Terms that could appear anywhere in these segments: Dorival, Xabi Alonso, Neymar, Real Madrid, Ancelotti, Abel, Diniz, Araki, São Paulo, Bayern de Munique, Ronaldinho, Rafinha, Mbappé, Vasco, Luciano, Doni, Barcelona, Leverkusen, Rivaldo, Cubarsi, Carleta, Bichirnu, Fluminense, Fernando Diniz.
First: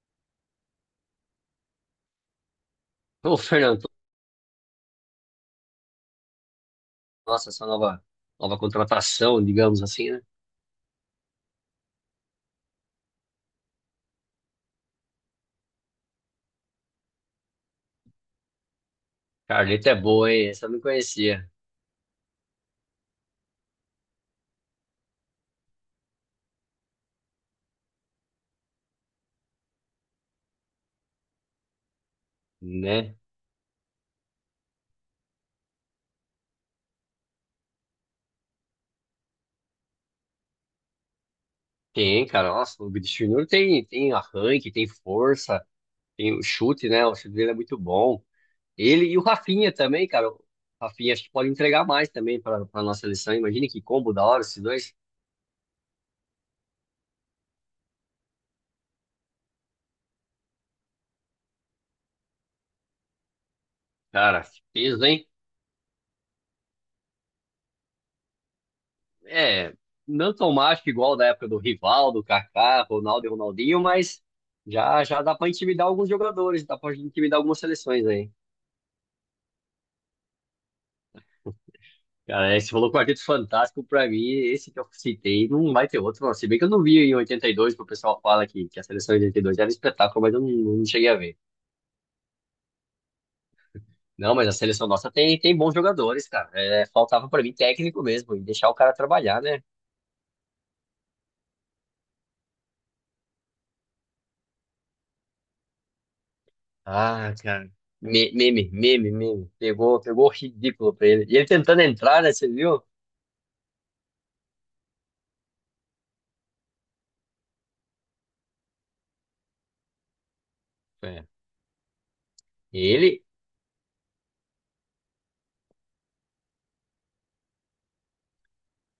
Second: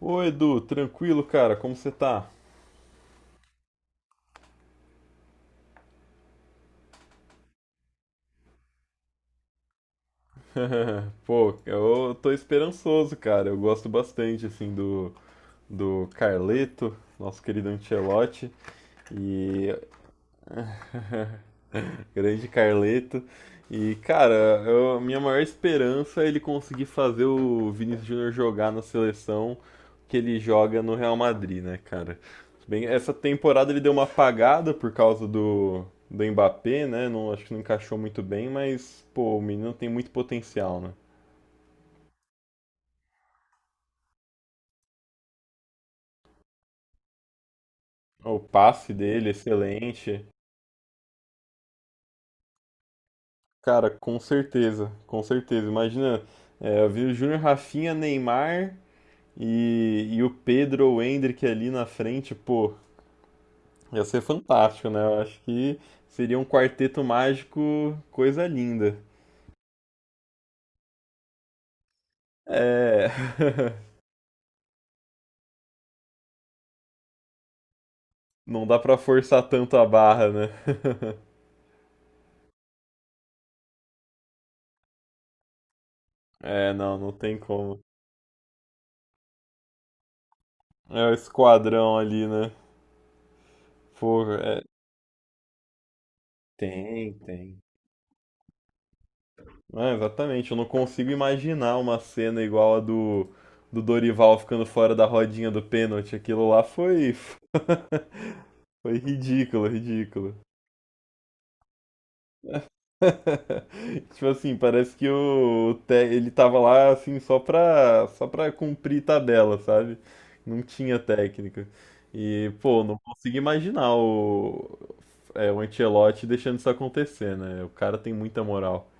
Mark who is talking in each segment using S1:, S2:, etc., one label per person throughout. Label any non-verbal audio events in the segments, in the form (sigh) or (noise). S1: Ô Edu, tranquilo, cara, como você tá?
S2: Ô, Fernando, nossa, essa nova contratação, digamos assim, né?
S1: (laughs) Pô, eu tô esperançoso, cara. Eu gosto bastante, assim, do Carleto, nosso querido Ancelotti. E
S2: Carleta é boa, hein? Essa eu não conhecia,
S1: (laughs) grande Carleto. E, cara, a minha maior esperança é ele conseguir fazer o Vinícius Júnior jogar na seleção que ele joga no Real Madrid, né, cara? Bem, essa
S2: né?
S1: temporada ele deu uma apagada por causa do Mbappé, né? Não, acho que não encaixou muito bem, mas, pô, o menino tem muito potencial, né?
S2: Tem, cara, nossa, o Bichirnu tem arranque, tem força, tem o chute, né? O chute dele é muito bom.
S1: O passe
S2: Ele e o
S1: dele,
S2: Rafinha também,
S1: excelente.
S2: cara. O Rafinha acho que pode entregar mais também para a nossa seleção. Imagina que
S1: Cara,
S2: combo
S1: com
S2: da hora esses
S1: certeza,
S2: dois.
S1: com certeza. Imagina, é, eu vi o Júnior Rafinha, Neymar, e o Pedro ou o Hendrick ali na frente, pô, ia ser
S2: Cara, que
S1: fantástico, né?
S2: peso,
S1: Eu
S2: hein?
S1: acho que seria um quarteto mágico, coisa linda.
S2: É, não tão mágico igual da época do Rivaldo, Kaká,
S1: É.
S2: Ronaldo e Ronaldinho,
S1: (laughs)
S2: mas já já dá pra intimidar alguns jogadores, dá pra intimidar algumas seleções aí.
S1: Não dá pra forçar tanto a barra, né? (laughs)
S2: Cara, esse falou Quarteto Fantástico pra mim, esse que eu citei, não vai ter outro, não. Se bem que eu
S1: É,
S2: não
S1: não,
S2: vi
S1: não
S2: em
S1: tem
S2: 82,
S1: como.
S2: que o pessoal fala que a seleção de 82 era um espetáculo, mas eu não, não
S1: É
S2: cheguei
S1: o
S2: a ver.
S1: esquadrão ali, né? Pô,
S2: Não, mas a
S1: é.
S2: seleção nossa tem bons jogadores, cara. É,
S1: Tem,
S2: faltava pra mim
S1: tem.
S2: técnico mesmo, e deixar o cara trabalhar, né?
S1: É, exatamente, eu não consigo imaginar uma cena igual a do Dorival ficando fora da rodinha do pênalti. Aquilo lá
S2: Ah, cara. Meme,
S1: foi
S2: meme, meme.
S1: ridículo,
S2: Pegou
S1: ridículo.
S2: ridículo pra ele. E ele tentando entrar, né? Você viu?
S1: (laughs) Tipo assim, parece que o ele tava lá assim só só pra cumprir tabela, sabe? Não tinha
S2: É.
S1: técnica. E, pô, não
S2: Ele,
S1: consigo imaginar é, o Ancelotti deixando isso acontecer, né? O cara tem muita moral.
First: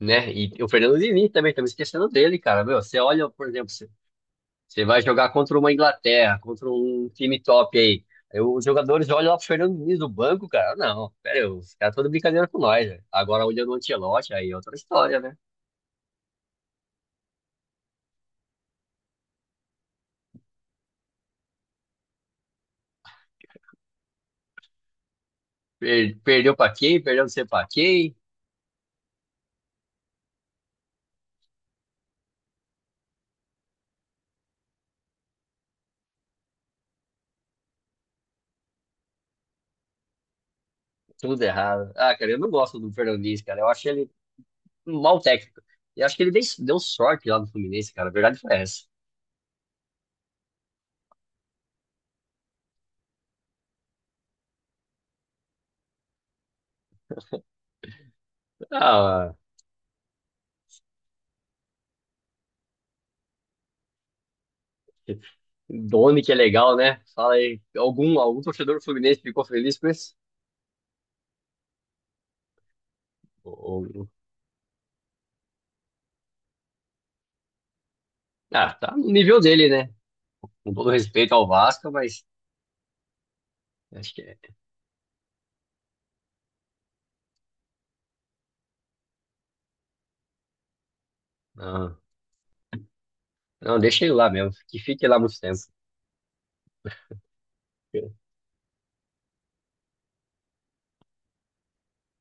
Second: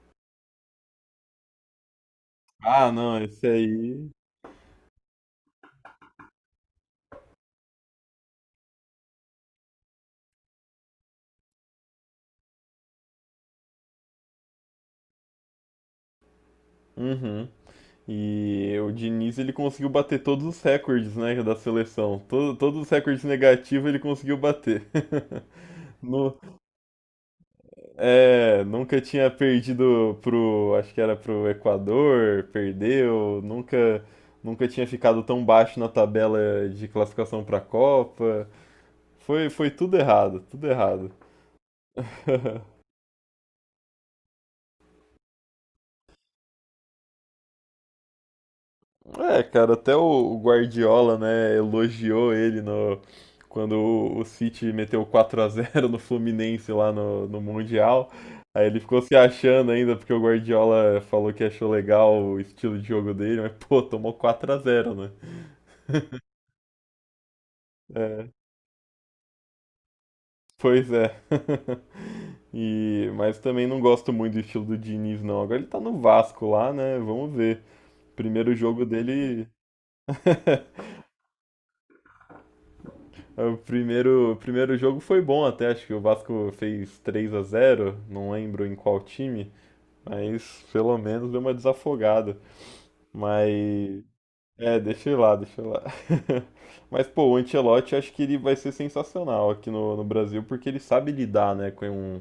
S2: né? E o Fernando Diniz também, estamos esquecendo dele, cara. Meu,
S1: Ah,
S2: você
S1: não,
S2: olha,
S1: esse
S2: por exemplo, você
S1: aí.
S2: você vai jogar contra uma Inglaterra, contra um time top aí. Aí os jogadores olham lá pro Fernando Diniz do banco, cara. Não, pera, aí, os caras estão de brincadeira com nós, né? Agora olhando o Ancelotti, aí é outra história, né?
S1: Uhum. E o Diniz ele conseguiu bater todos os recordes, né, da seleção. Todos os recordes negativos ele conseguiu bater. (laughs) No-
S2: Perdeu pra quem? Perdeu não sei pra quem?
S1: É, nunca tinha perdido pro, acho que era pro Equador, perdeu, nunca tinha ficado tão baixo na tabela de classificação pra Copa. Foi, foi tudo errado, tudo errado.
S2: Tudo errado. Ah, cara,
S1: (laughs)
S2: eu não gosto do Fernando Diniz, cara. Eu acho ele, mal técnico. E acho que ele deu sorte lá no Fluminense, cara. A verdade foi essa.
S1: É, cara, até o Guardiola, né, elogiou ele no quando o City meteu 4 a zero no Fluminense lá no Mundial. Aí ele ficou se
S2: Ah,
S1: achando ainda porque o Guardiola falou que achou legal o estilo de jogo dele, mas pô, tomou 4 a zero, né?
S2: Doni que é
S1: (laughs)
S2: legal, né? Fala aí, algum,
S1: É,
S2: algum torcedor do Fluminense ficou feliz com isso?
S1: pois é. (laughs) E, mas
S2: Ou-
S1: também não
S2: ou-
S1: gosto muito do estilo do Diniz, não. Agora ele tá no Vasco lá, né? Vamos ver. Primeiro
S2: Ah,
S1: jogo
S2: tá no nível
S1: dele.
S2: dele, né? Com todo
S1: (laughs)
S2: respeito ao Vasco, mas
S1: O
S2: acho que
S1: primeiro, o
S2: é.
S1: primeiro jogo foi bom até, acho que o Vasco fez 3 a zero, não lembro em qual time, mas pelo menos deu uma
S2: Não,
S1: desafogada.
S2: não,
S1: Mas
S2: deixa ele lá mesmo, que
S1: é,
S2: fique lá muito tempo.
S1: deixa eu ir lá. (laughs) Mas pô, o Ancelotti acho que ele vai ser sensacional aqui no Brasil porque ele sabe lidar, né, com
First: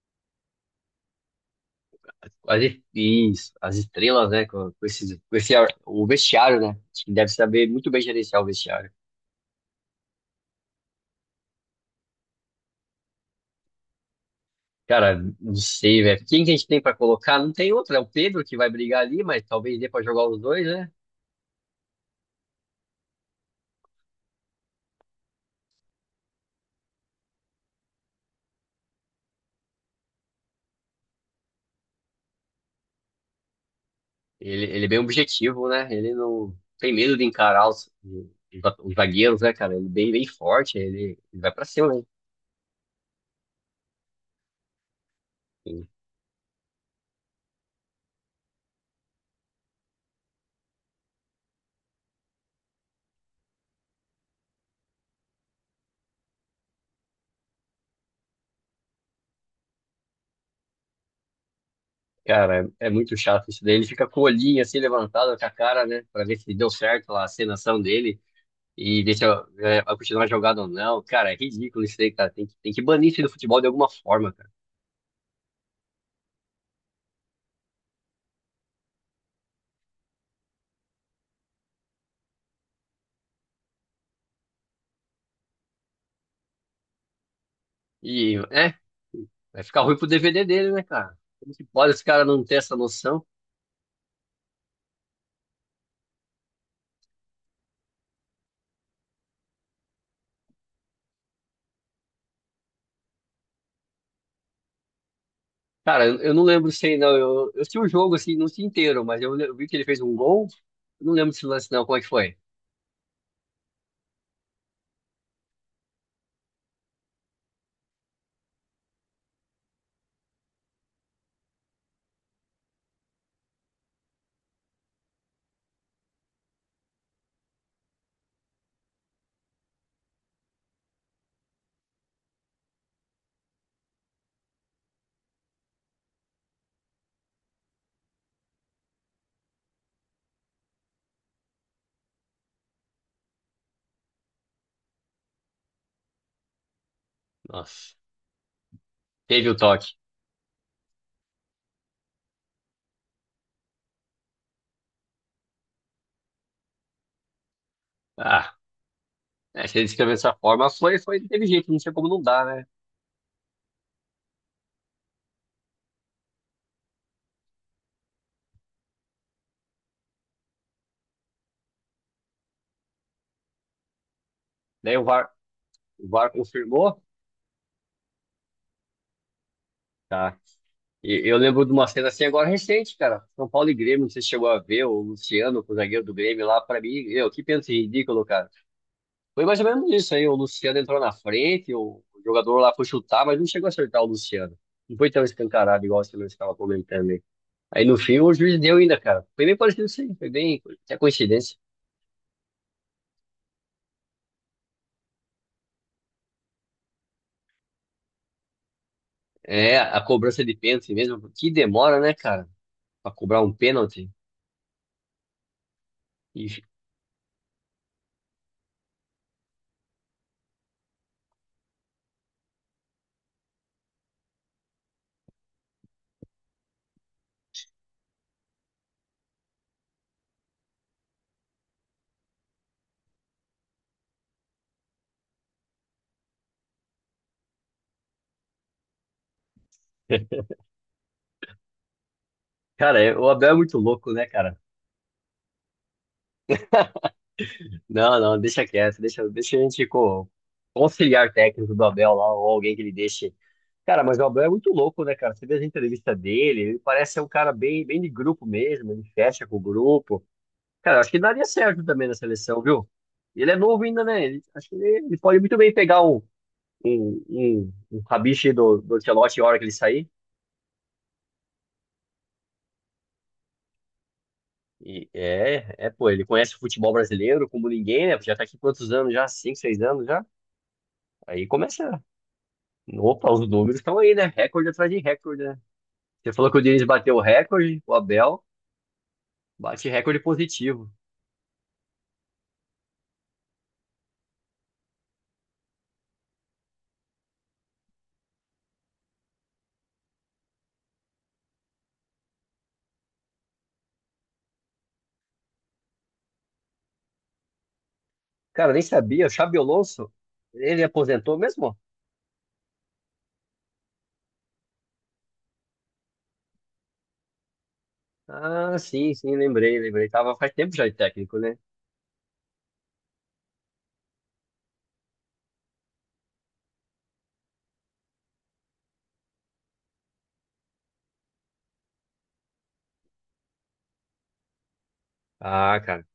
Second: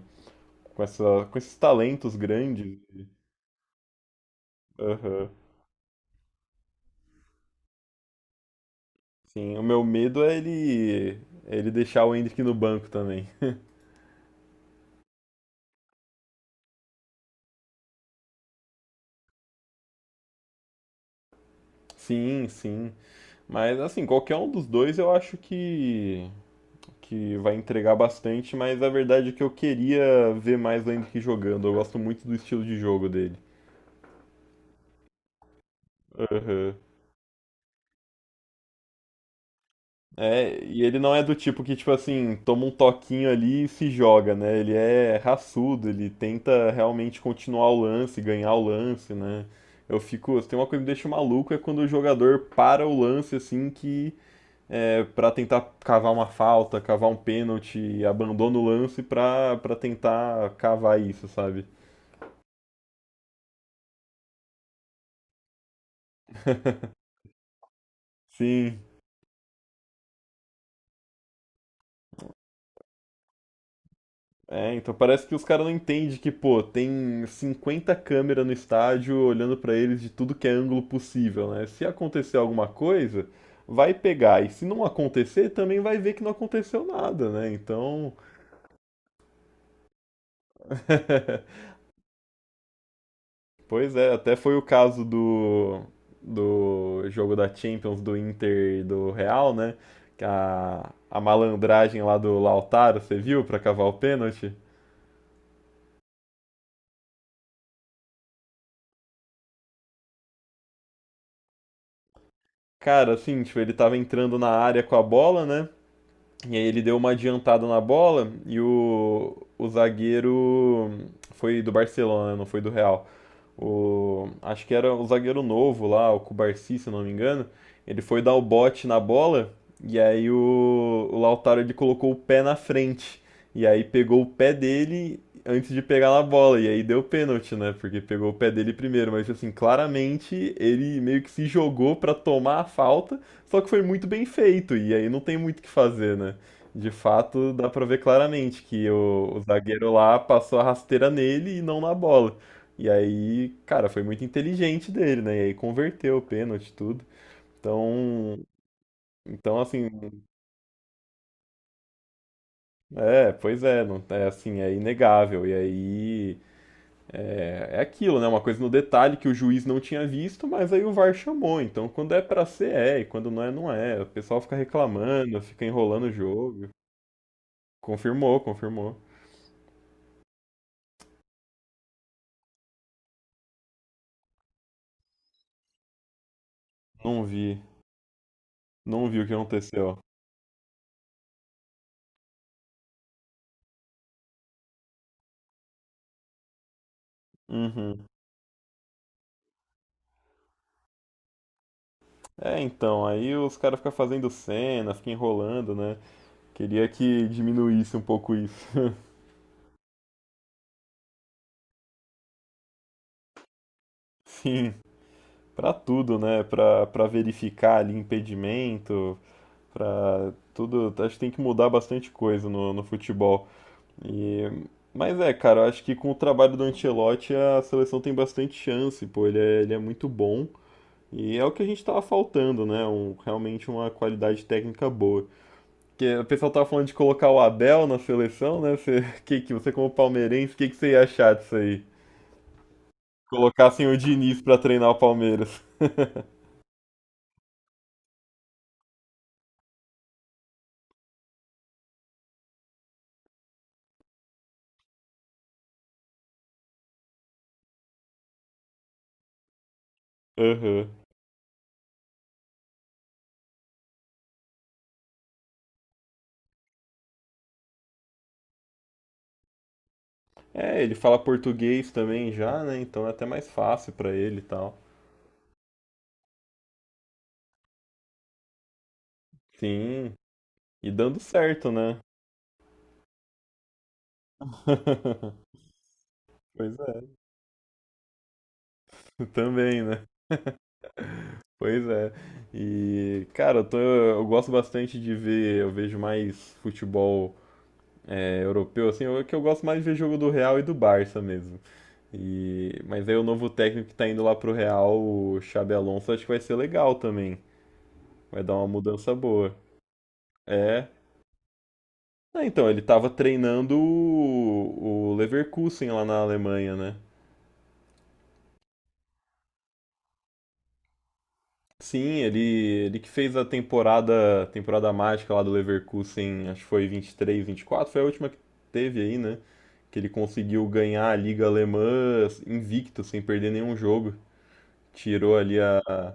S1: com esses talentos grandes.
S2: Quase isso, as estrelas, né? Com, com esses,
S1: Aham.
S2: com esse, ar- o vestiário, né? Acho que deve saber muito bem gerenciar o vestiário.
S1: Sim, o meu medo é ele deixar o Hendrick no banco também. (laughs)
S2: Cara, não sei, velho. Quem que a gente tem pra colocar? Não tem outro, é o Pedro que vai brigar ali, mas talvez dê pra jogar os dois, né?
S1: Sim, sim. Mas assim, qualquer um dos dois eu acho que vai entregar bastante, mas a verdade é que eu queria ver mais o Hendrick jogando. Eu gosto muito do estilo de jogo dele.
S2: Ele é bem objetivo, né? Ele não
S1: Aham.
S2: tem medo de encarar os zagueiros, né, cara? Ele é bem
S1: É,
S2: forte,
S1: e ele não
S2: ele,
S1: é do
S2: ele vai
S1: tipo
S2: pra
S1: que, tipo
S2: cima, né?
S1: assim, toma um toquinho ali e se joga, né? Ele é
S2: E,
S1: raçudo, ele tenta realmente continuar o lance, ganhar o lance, né? Eu fico, tem uma coisa que me deixa maluco é quando o jogador para o lance assim que é para tentar cavar uma falta, cavar um pênalti, abandona o lance pra para tentar cavar isso, sabe?
S2: cara, é, é muito chato isso daí. Ele fica com o olhinho assim levantado com a cara, né? Pra ver se deu
S1: (laughs)
S2: certo lá a cenação dele
S1: Sim.
S2: e deixa, é, vai continuar a jogada ou não. Cara, é ridículo isso aí, cara. Tem que banir isso aí do futebol de alguma forma, cara.
S1: É, então parece que os caras não entendem que, pô, tem 50 câmeras no estádio olhando pra eles de tudo que é ângulo possível, né? Se acontecer alguma coisa, vai pegar. E se não acontecer, também vai ver que não aconteceu nada, né? Então,
S2: E, é. Vai ficar ruim pro DVD dele, né, cara? Como que
S1: (laughs)
S2: pode esse cara não ter essa noção?
S1: pois é, até foi o caso do jogo da Champions do Inter e do Real, né? Que a malandragem lá do Lautaro, você viu, pra cavar o pênalti?
S2: Cara, eu não lembro se aí, não. Eu sei o jogo, assim, não sei inteiro, mas eu, eu vi que ele fez um gol. Eu não lembro desse lance, não. Como é que foi?
S1: Cara, assim, tipo, ele tava entrando na área com a bola, né? E aí ele deu uma adiantada na bola e o zagueiro foi do Barcelona, não foi do Real. O, acho que era o zagueiro novo lá, o Cubarsi, se não me engano. Ele foi dar o bote na bola e aí o Lautaro ele colocou o pé na frente. E aí pegou o pé dele antes de pegar na bola. E aí deu pênalti, né? Porque pegou o pé dele primeiro. Mas assim, claramente ele meio que se jogou pra tomar a falta, só que foi muito bem feito. E aí não tem muito o que fazer, né? De fato, dá pra
S2: Nossa,
S1: ver claramente que o
S2: teve o toque.
S1: zagueiro lá passou a rasteira nele e não na bola. E aí, cara, foi muito inteligente dele, né? E aí converteu o pênalti, tudo. Então,
S2: Ah,
S1: então
S2: é, se ele
S1: assim,
S2: escreveu dessa forma, foi, teve jeito, não sei como não dá, né?
S1: é, pois é, não, é assim, é inegável. E aí é, é aquilo, né? Uma coisa no detalhe que o juiz não tinha visto, mas aí o VAR chamou. Então, quando é pra ser, é, e quando não é, não é. O pessoal fica
S2: Daí o VAR,
S1: reclamando, fica enrolando
S2: o
S1: o
S2: VAR
S1: jogo.
S2: confirmou,
S1: Confirmou, confirmou.
S2: tá? E eu lembro de uma cena assim agora recente, cara. São Paulo e Grêmio, não sei se chegou a ver, o Luciano, o zagueiro do Grêmio lá, pra mim,
S1: Não
S2: eu, que
S1: vi,
S2: pênalti ridículo, cara.
S1: não vi o que
S2: Foi mais ou menos
S1: aconteceu.
S2: isso aí. O Luciano entrou na frente, o jogador lá foi chutar, mas não chegou a acertar o Luciano. Não foi tão escancarado igual você mesmo estava comentando aí. Aí no
S1: Uhum.
S2: fim o juiz deu ainda, cara. Foi bem parecido isso aí, foi bem, até coincidência.
S1: É, então, aí os caras ficam fazendo cena, ficam enrolando, né? Queria que diminuísse um pouco isso. (laughs)
S2: É, a cobrança de pênalti mesmo, que demora, né, cara, pra cobrar um pênalti.
S1: Sim, pra tudo, né?
S2: E,
S1: Pra verificar ali impedimento, pra tudo. Acho que tem que mudar bastante coisa no futebol. E, mas é, cara, eu acho que com o trabalho do Ancelotti a seleção tem bastante chance, pô. Ele é muito bom e é o que a gente tava faltando, né? Um, realmente uma qualidade técnica boa. Que o pessoal tava falando de colocar o Abel na seleção, né? Você, (laughs) que você como palmeirense, que você ia achar disso aí?
S2: cara, é, o Abel é muito
S1: Colocassem o
S2: louco, né,
S1: Diniz pra
S2: cara?
S1: treinar o Palmeiras.
S2: Não, não, deixa quieto, deixa a gente com o auxiliar técnico do Abel lá, ou alguém que ele deixe. Cara, mas o Abel é muito louco, né, cara? Você vê as entrevistas dele, ele parece ser um cara bem de grupo mesmo, ele fecha com o grupo.
S1: Aham.
S2: Cara, acho que daria certo também na seleção, viu? Ele é novo ainda, né? Acho que ele pode muito bem pegar um rabicho do Ancelotti a hora que ele sair.
S1: É, ele fala português também já, né? Então é até mais fácil pra ele e tal.
S2: E é, é, pô, ele conhece o futebol brasileiro como ninguém, né? Já tá aqui quantos anos já? Cinco, seis anos
S1: Sim,
S2: já?
S1: e dando
S2: Aí
S1: certo, né?
S2: começa. Opa, os números estão aí, né? Recorde atrás de recorde,
S1: (laughs)
S2: né? Você falou que o
S1: Pois
S2: Diniz
S1: é,
S2: bateu o recorde, o Abel
S1: também,
S2: bate
S1: né?
S2: recorde positivo.
S1: Pois é. E, cara, eu gosto bastante de ver, eu vejo mais futebol é, europeu, assim, que eu gosto mais de ver jogo do Real e do Barça mesmo. E... mas aí o novo técnico que tá indo lá pro Real, o Xabi Alonso, acho que vai ser legal também. Vai dar uma
S2: Cara, nem
S1: mudança
S2: sabia. O
S1: boa.
S2: Xabi Alonso, ele
S1: É.
S2: aposentou mesmo?
S1: Ah, então, ele tava treinando o Leverkusen lá na Alemanha, né?
S2: Ah, sim, sim, lembrei, lembrei. Tava faz tempo já de técnico, né?
S1: Sim, ele que fez a temporada, temporada mágica lá do Leverkusen, acho que foi vinte vinte e três, vinte e quatro, foi a última que teve aí, né? Que ele conseguiu ganhar a Liga Alemã assim, invicto, sem perder nenhum jogo. Tirou ali
S2: Ah,
S1: a,
S2: cara.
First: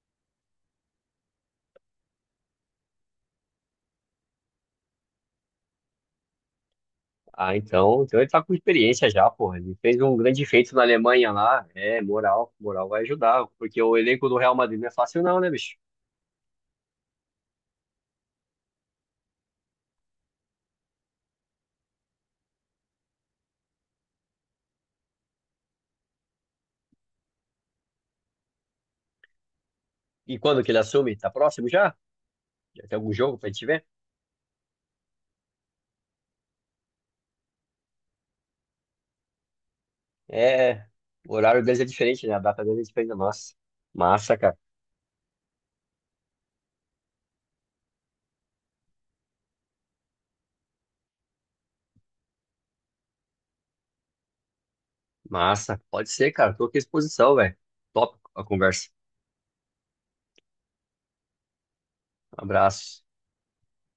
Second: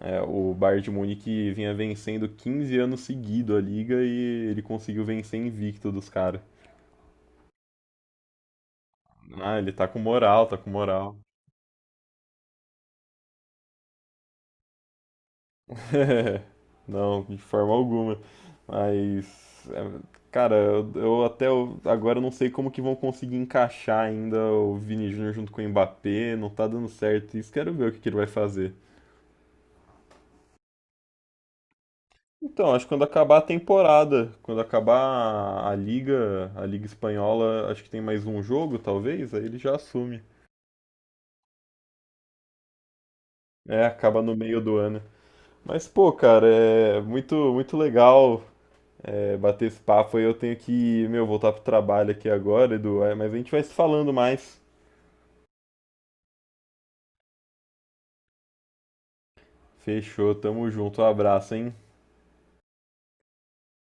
S1: é, o Bayern de Munique vinha vencendo 15 anos seguido a liga e ele conseguiu vencer invicto dos caras.
S2: Ah, então, então ele tá com experiência já,
S1: Ah,
S2: porra.
S1: ele
S2: Ele
S1: tá com
S2: fez um grande
S1: moral, tá com
S2: feito na
S1: moral.
S2: Alemanha lá. É, moral, moral vai ajudar, porque o elenco do Real Madrid não é fácil não, né, bicho?
S1: (laughs) Não, de forma alguma. Mas, é, cara, eu até agora não sei como que vão conseguir encaixar ainda o Vini Júnior junto com o Mbappé, não tá dando certo isso, quero ver o que que ele vai fazer.
S2: E quando que ele assume? Tá próximo já?
S1: Então,
S2: Já
S1: acho que
S2: tem
S1: quando
S2: algum
S1: acabar
S2: jogo
S1: a
S2: pra gente ver?
S1: temporada, quando acabar a liga espanhola, acho que tem mais um jogo, talvez, aí ele já assume.
S2: É, o horário deles é diferente, né? A data deles é diferente da nossa.
S1: É, acaba no
S2: Massa, cara.
S1: meio do ano. Mas, pô, cara, é muito legal é, bater esse papo. Aí. Eu tenho que, meu, voltar pro trabalho aqui agora, Edu. É, mas a gente vai se falando mais.
S2: Massa. Pode ser, cara. Tô aqui à disposição, velho. Top a conversa.
S1: Fechou, tamo junto. Um abraço, hein?
S2: Abraço.